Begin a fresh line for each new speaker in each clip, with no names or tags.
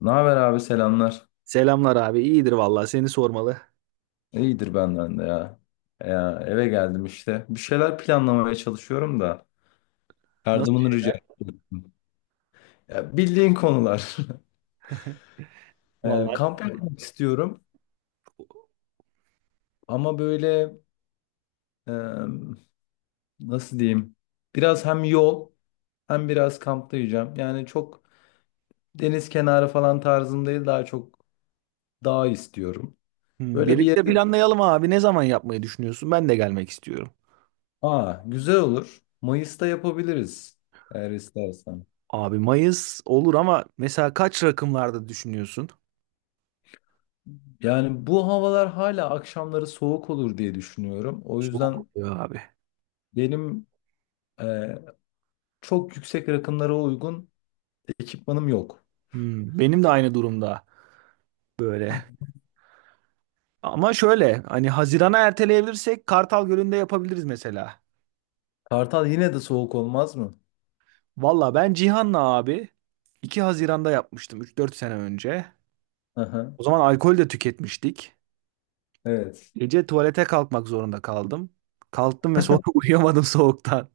Ne haber abi, selamlar.
Selamlar abi. İyidir vallahi seni sormalı.
İyidir benden de ya. Ya eve geldim işte. Bir şeyler planlamaya çalışıyorum da
Nasıl
yardımını rica
şeyler?
ediyorum. Ya bildiğin konular.
Vallahi.
Kamp yapmak istiyorum ama böyle, e, nasıl diyeyim? Biraz hem yol hem biraz kampta yiyeceğim. Yani çok deniz kenarı falan tarzım değil, daha çok dağ istiyorum.
Hmm,
Böyle bir
birlikte
yere...
planlayalım abi. Ne zaman yapmayı düşünüyorsun? Ben de gelmek istiyorum.
Aa, güzel olur. Mayıs'ta yapabiliriz eğer istersen.
Abi Mayıs olur ama mesela kaç rakımlarda düşünüyorsun?
Yani bu havalar hala akşamları soğuk olur diye düşünüyorum. O
Soğuk
yüzden
oluyor abi.
benim e, çok yüksek rakımlara uygun ekipmanım yok.
Hmm, benim de aynı durumda böyle. Ama şöyle hani Haziran'a erteleyebilirsek Kartal Gölü'nde yapabiliriz mesela.
Kartal yine de soğuk olmaz mı?
Valla ben Cihan'la abi 2 Haziran'da yapmıştım üç dört sene önce.
Hı hı.
O zaman alkol de tüketmiştik.
Evet.
Gece tuvalete kalkmak zorunda kaldım. Kalktım ve sonra uyuyamadım soğuktan.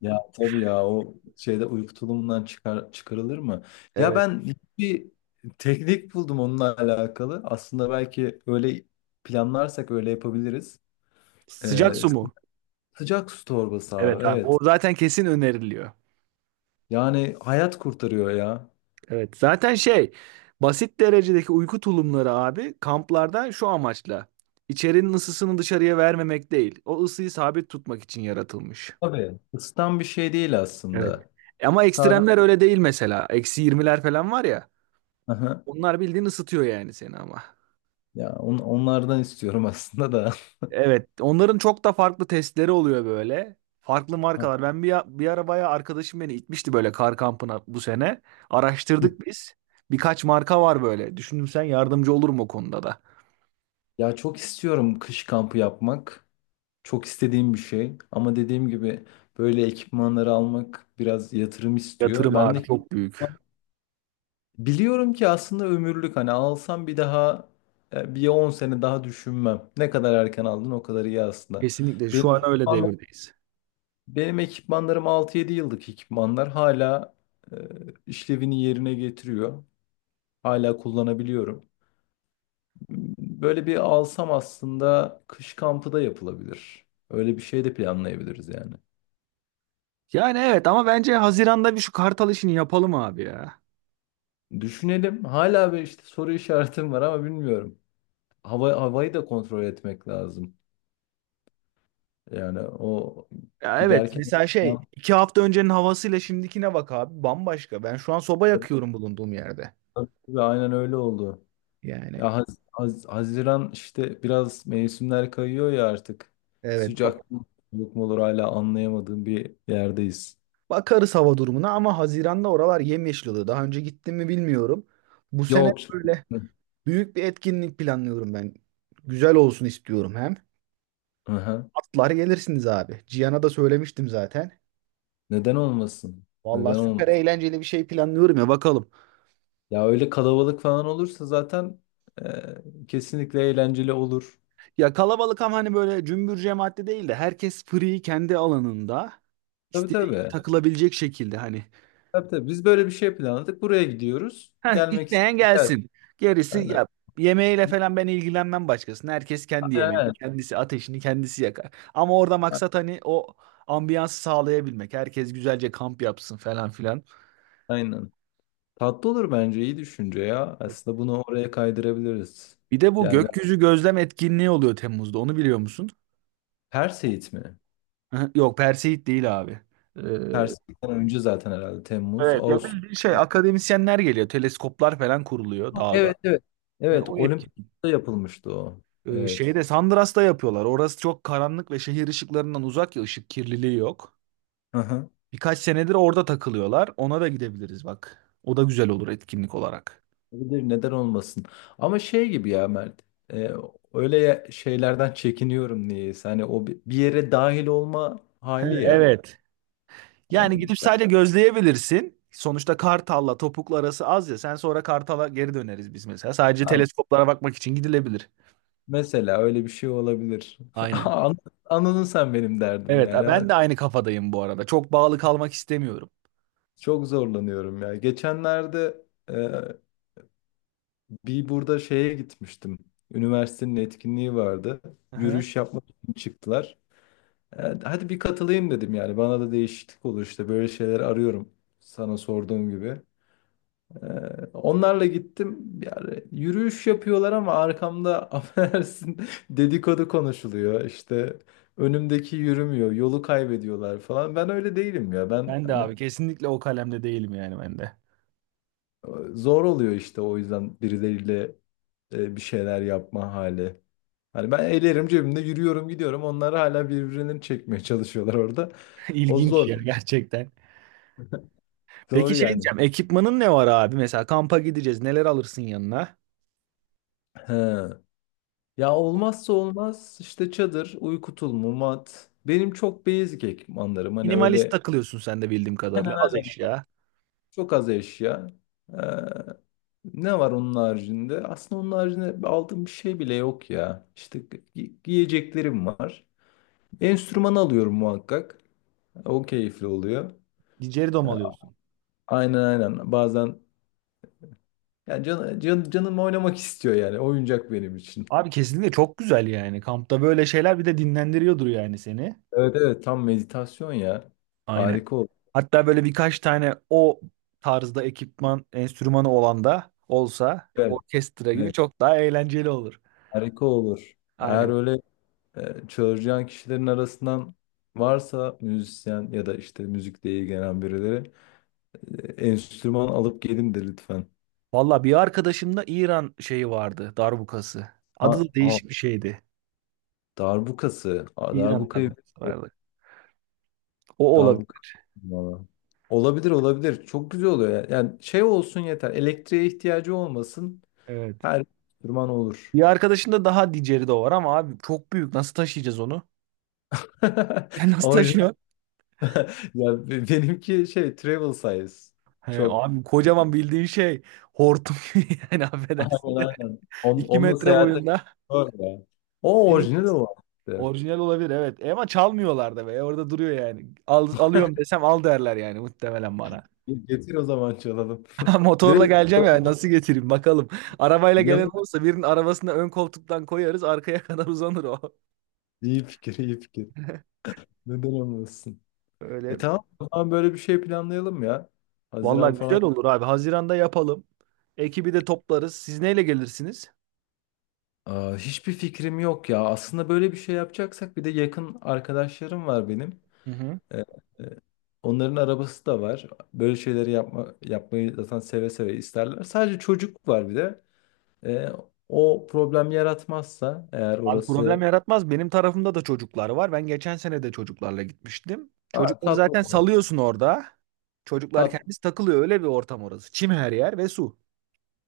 Ya tabii ya, o şeyde uyku tulumundan çıkarılır mı? Ya
Evet.
ben bir teknik buldum onunla alakalı. Aslında belki öyle planlarsak öyle yapabiliriz. E,
Sıcak su mu?
Sıcak su torbası abi,
Evet abi. O
evet.
zaten kesin öneriliyor.
Yani hayat kurtarıyor ya.
Evet. Zaten şey basit derecedeki uyku tulumları abi kamplarda şu amaçla. İçerinin ısısını dışarıya vermemek değil. O ısıyı sabit tutmak için yaratılmış.
Tabii. Isıtan bir şey değil
Evet.
aslında.
Ama
Sabit.
ekstremler öyle değil mesela. Eksi 20'ler falan var ya.
Aha.
Onlar bildiğin ısıtıyor yani seni ama.
Ya onlardan istiyorum aslında da.
Evet, onların çok da farklı testleri oluyor böyle. Farklı
Ha.
markalar. Ben bir arabaya arkadaşım beni itmişti böyle kar kampına bu sene. Araştırdık biz. Birkaç marka var böyle. Düşündüm sen yardımcı olur mu o konuda da?
Ya çok istiyorum kış kampı yapmak. Çok istediğim bir şey. Ama dediğim gibi böyle ekipmanları almak biraz yatırım istiyor.
Yatırım
Ben
abi
de
çok büyük.
biliyorum ki aslında ömürlük. Hani alsam bir daha bir 10 sene daha düşünmem. Ne kadar erken aldın o kadar iyi aslında.
Kesinlikle
Benim
şu an öyle devirdeyiz.
Benim ekipmanlarım altı yedi yıllık ekipmanlar. Hala e, işlevini yerine getiriyor. Hala kullanabiliyorum. Böyle bir alsam aslında kış kampı da yapılabilir. Öyle bir şey de planlayabiliriz yani.
Yani evet ama bence Haziran'da bir şu Kartal işini yapalım abi ya.
Düşünelim. Hala bir işte soru işaretim var ama bilmiyorum. Havayı da kontrol etmek lazım. Yani o
Ya evet
giderken
mesela şey iki hafta öncenin havasıyla şimdikine bak abi bambaşka. Ben şu an soba yakıyorum bulunduğum yerde.
ve aynen öyle oldu. Ya
Yani
Haziran işte biraz mevsimler kayıyor ya artık.
evet.
Sıcak mı soğuk mu olur hala anlayamadığım bir yerdeyiz.
Bakarız hava durumuna ama Haziran'da oralar yemyeşil oluyor. Daha önce gittim mi bilmiyorum. Bu sene
Yok.
böyle
Hı.
büyük bir etkinlik planlıyorum ben. Güzel olsun istiyorum hem.
Aha.
Atlar gelirsiniz abi. Cihan'a da söylemiştim zaten.
Neden olmasın?
Vallahi
Neden
süper
olmasın?
eğlenceli bir şey planlıyorum ya bakalım.
Ya öyle kalabalık falan olursa zaten kesinlikle eğlenceli olur.
Ya kalabalık ama hani böyle cümbür cemaatli değil de herkes free kendi alanında
Tabii
istediği gibi
tabii.
takılabilecek şekilde hani.
Tabii tabii. Biz böyle bir şey planladık. Buraya gidiyoruz.
Heh,
Gelmek
isteyen
isteyenler.
gelsin. Gerisi
Aynen.
ya yemeğiyle falan ben ilgilenmem başkasına. Herkes kendi yemeğini,
Aynen.
kendisi ateşini kendisi yakar. Ama orada
Evet.
maksat hani o ambiyansı sağlayabilmek. Herkes güzelce kamp yapsın falan filan.
Aynen. Tatlı olur bence. İyi düşünce ya. Aslında bunu oraya kaydırabiliriz.
Bir de bu
Yani
gökyüzü gözlem etkinliği oluyor Temmuz'da. Onu biliyor musun?
Pers Eğit mi?
Hı, yok, Perseid değil abi. Ee,
Pers Eğit'ten önce zaten herhalde Temmuz,
evet ya
Ağustos.
bildiğin şey akademisyenler geliyor. Teleskoplar falan kuruluyor dağda.
Evet evet.
Ha,
Evet,
o etki.
Olimpos'ta yapılmıştı o. Evet.
Şeyde Sandras'ta yapıyorlar. Orası çok karanlık ve şehir ışıklarından uzak ya ışık kirliliği yok.
Hı hı.
Birkaç senedir orada takılıyorlar. Ona da gidebiliriz bak. O da güzel olur etkinlik olarak.
Olabilir, neden olmasın. Ama şey gibi ya Mert. e, Öyle şeylerden çekiniyorum niyeyse. Hani o bir yere dahil olma
He,
hali ya.
evet.
Hani
Yani gidip
ben-
sadece gözleyebilirsin. Sonuçta Kartal'la Topuklu arası az ya. Sen sonra Kartal'a geri döneriz biz mesela. Sadece
tamam,
teleskoplara bakmak için gidilebilir.
mesela öyle bir şey olabilir.
Aynen.
An- Anladın sen benim derdim
Evet,
yani. Ha.
ben de aynı kafadayım bu arada. Çok bağlı kalmak istemiyorum.
Çok zorlanıyorum ya. Geçenlerde bir burada şeye gitmiştim. Üniversitenin etkinliği vardı.
Aha.
Yürüyüş yapmak için çıktılar. Hadi bir katılayım dedim yani. Bana da değişiklik olur işte. Böyle şeyler arıyorum. Sana sorduğum gibi. E, Onlarla gittim. Yani yürüyüş yapıyorlar ama arkamda affedersin, dedikodu konuşuluyor. İşte önümdeki yürümüyor. Yolu kaybediyorlar falan. Ben öyle değilim ya. Ben
Ben de
hani
abi kesinlikle o kalemde değilim yani ben de.
zor oluyor işte o yüzden birileriyle bir şeyler yapma hali. Hani ben ellerim cebimde yürüyorum gidiyorum. Onlar hala birbirlerini çekmeye çalışıyorlar orada. O
İlginç ya
zor.
gerçekten. Peki
Doğru
şey
yani.
diyeceğim, ekipmanın ne var abi? Mesela kampa gideceğiz, neler alırsın yanına?
He. Ya olmazsa olmaz işte çadır, uyku tulumu, mat. Benim çok basic ekipmanlarım. Hani
Minimalist
öyle
takılıyorsun sen de bildiğim
hemen
kadarıyla. Az
hemen
eşya.
çok az eşya. Ee, Ne var onun haricinde? Aslında onun haricinde aldığım bir şey bile yok ya. İşte giyeceklerim var. Enstrüman alıyorum muhakkak. O keyifli oluyor.
Dom
Ee,
alıyorsun.
Aynen aynen. Bazen yani canım oynamak istiyor yani. Oyuncak benim için.
Abi kesinlikle çok güzel yani. Kampta böyle şeyler bir de dinlendiriyordur yani seni.
Evet evet, tam meditasyon ya.
Aynen.
Harika olur.
Hatta böyle birkaç tane o tarzda ekipman, enstrümanı olan da olsa
Evet,
orkestra gibi
evet,
çok daha eğlenceli olur.
harika olur. Eğer
Aynen.
öyle çağıracağın kişilerin arasından varsa müzisyen ya da işte müzikle ilgilenen birileri, enstrüman alıp gelin de lütfen.
Valla bir arkadaşımda İran şeyi vardı, darbukası.
Ha,
Adı da
ha,
değişik bir şeydi.
darbukası. Aa,
İran darbukası vardı. O olabilir.
Darbuka. Valla. Olabilir olabilir. Çok güzel oluyor. Yani, yani şey olsun yeter. Elektriğe ihtiyacı olmasın.
Evet.
Her enstrüman olur.
Bir arkadaşında daha diceri de var ama abi çok büyük. Nasıl taşıyacağız onu? Sen nasıl
Orijinal.
taşıyor?
Ya benimki şey travel size.
He,
Çok.
abi kocaman bildiğin şey hortum gibi yani affedersin
Aynen
de
aynen.
2 m
Onunla
metre
seyahate
boyunda.
doğru o
Senin
orijinal o işte.
orijinal olabilir evet. E ama çalmıyorlar da be. E, orada duruyor yani. Al, alıyorum desem al derler yani muhtemelen bana.
Getir o zaman çalalım.
Motorla
Direkt
geleceğim ya nasıl getireyim bakalım. Arabayla gelen
yanına.
olursa birinin arabasına ön koltuktan koyarız arkaya kadar uzanır o.
İyi fikir, iyi fikir. Neden olmasın? E
Öyle.
tamam, o zaman böyle bir şey planlayalım ya. Haziran
Vallahi güzel
falan.
olur abi. Haziran'da yapalım. Ekibi de toplarız. Siz neyle gelirsiniz?
Aa, hiçbir fikrim yok ya. Aslında böyle bir şey yapacaksak bir de yakın arkadaşlarım var benim.
Hı hı.
E, Onların arabası da var. Böyle şeyleri yapmayı zaten seve seve isterler. Sadece çocuk var bir de. Ee, O problem yaratmazsa eğer
Abi problem
orası...
yaratmaz. Benim tarafımda da çocuklar var. Ben geçen sene de çocuklarla gitmiştim.
Ha,
Çocukları
tatlı
zaten
olur.
salıyorsun orada. Çocuklar
Tat,
kendisi takılıyor. Öyle bir ortam orası. Çim her yer ve su.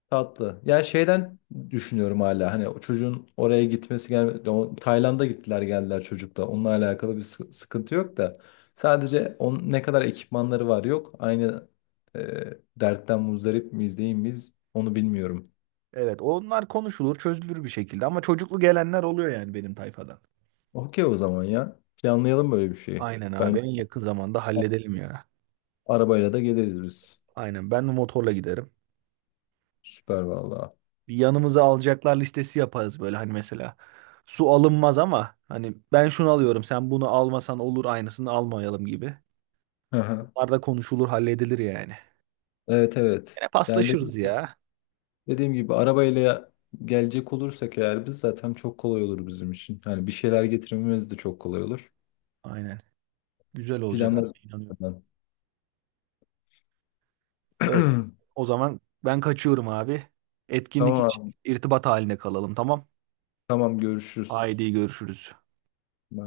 Tatlı. Yani şeyden düşünüyorum hala hani o çocuğun oraya gitmesi gelmedi. O, Tayland'a gittiler geldiler çocukla. Onunla alakalı bir sıkıntı yok da. Sadece ne kadar ekipmanları var yok. Aynı e, dertten muzdarip miyiz değil miyiz onu bilmiyorum.
Evet, onlar konuşulur, çözülür bir şekilde. Ama çocuklu gelenler oluyor yani benim tayfadan.
Okey o zaman ya. Planlayalım böyle bir şeyi.
Aynen abi,
Ben
en yakın zamanda halledelim ya.
Arabayla da geliriz biz.
Aynen, ben de motorla giderim.
Süper valla.
Bir yanımıza alacaklar listesi yaparız böyle hani mesela. Su alınmaz ama hani ben şunu alıyorum, sen bunu almasan olur aynısını almayalım gibi.
Hı hı.
Bunlar da konuşulur, halledilir yani.
Evet evet.
Yine
Yani
paslaşırız ya.
dediğim gibi arabayla gelecek olursak eğer biz, zaten çok kolay olur bizim için. Yani bir şeyler getirmemiz de çok kolay olur.
Aynen. Güzel olacak abi
Planları.
inanıyorum. Öyle. O zaman ben kaçıyorum abi. Etkinlik için
Tamam
irtibat haline kalalım tamam.
tamam, görüşürüz.
Haydi görüşürüz.
Bye.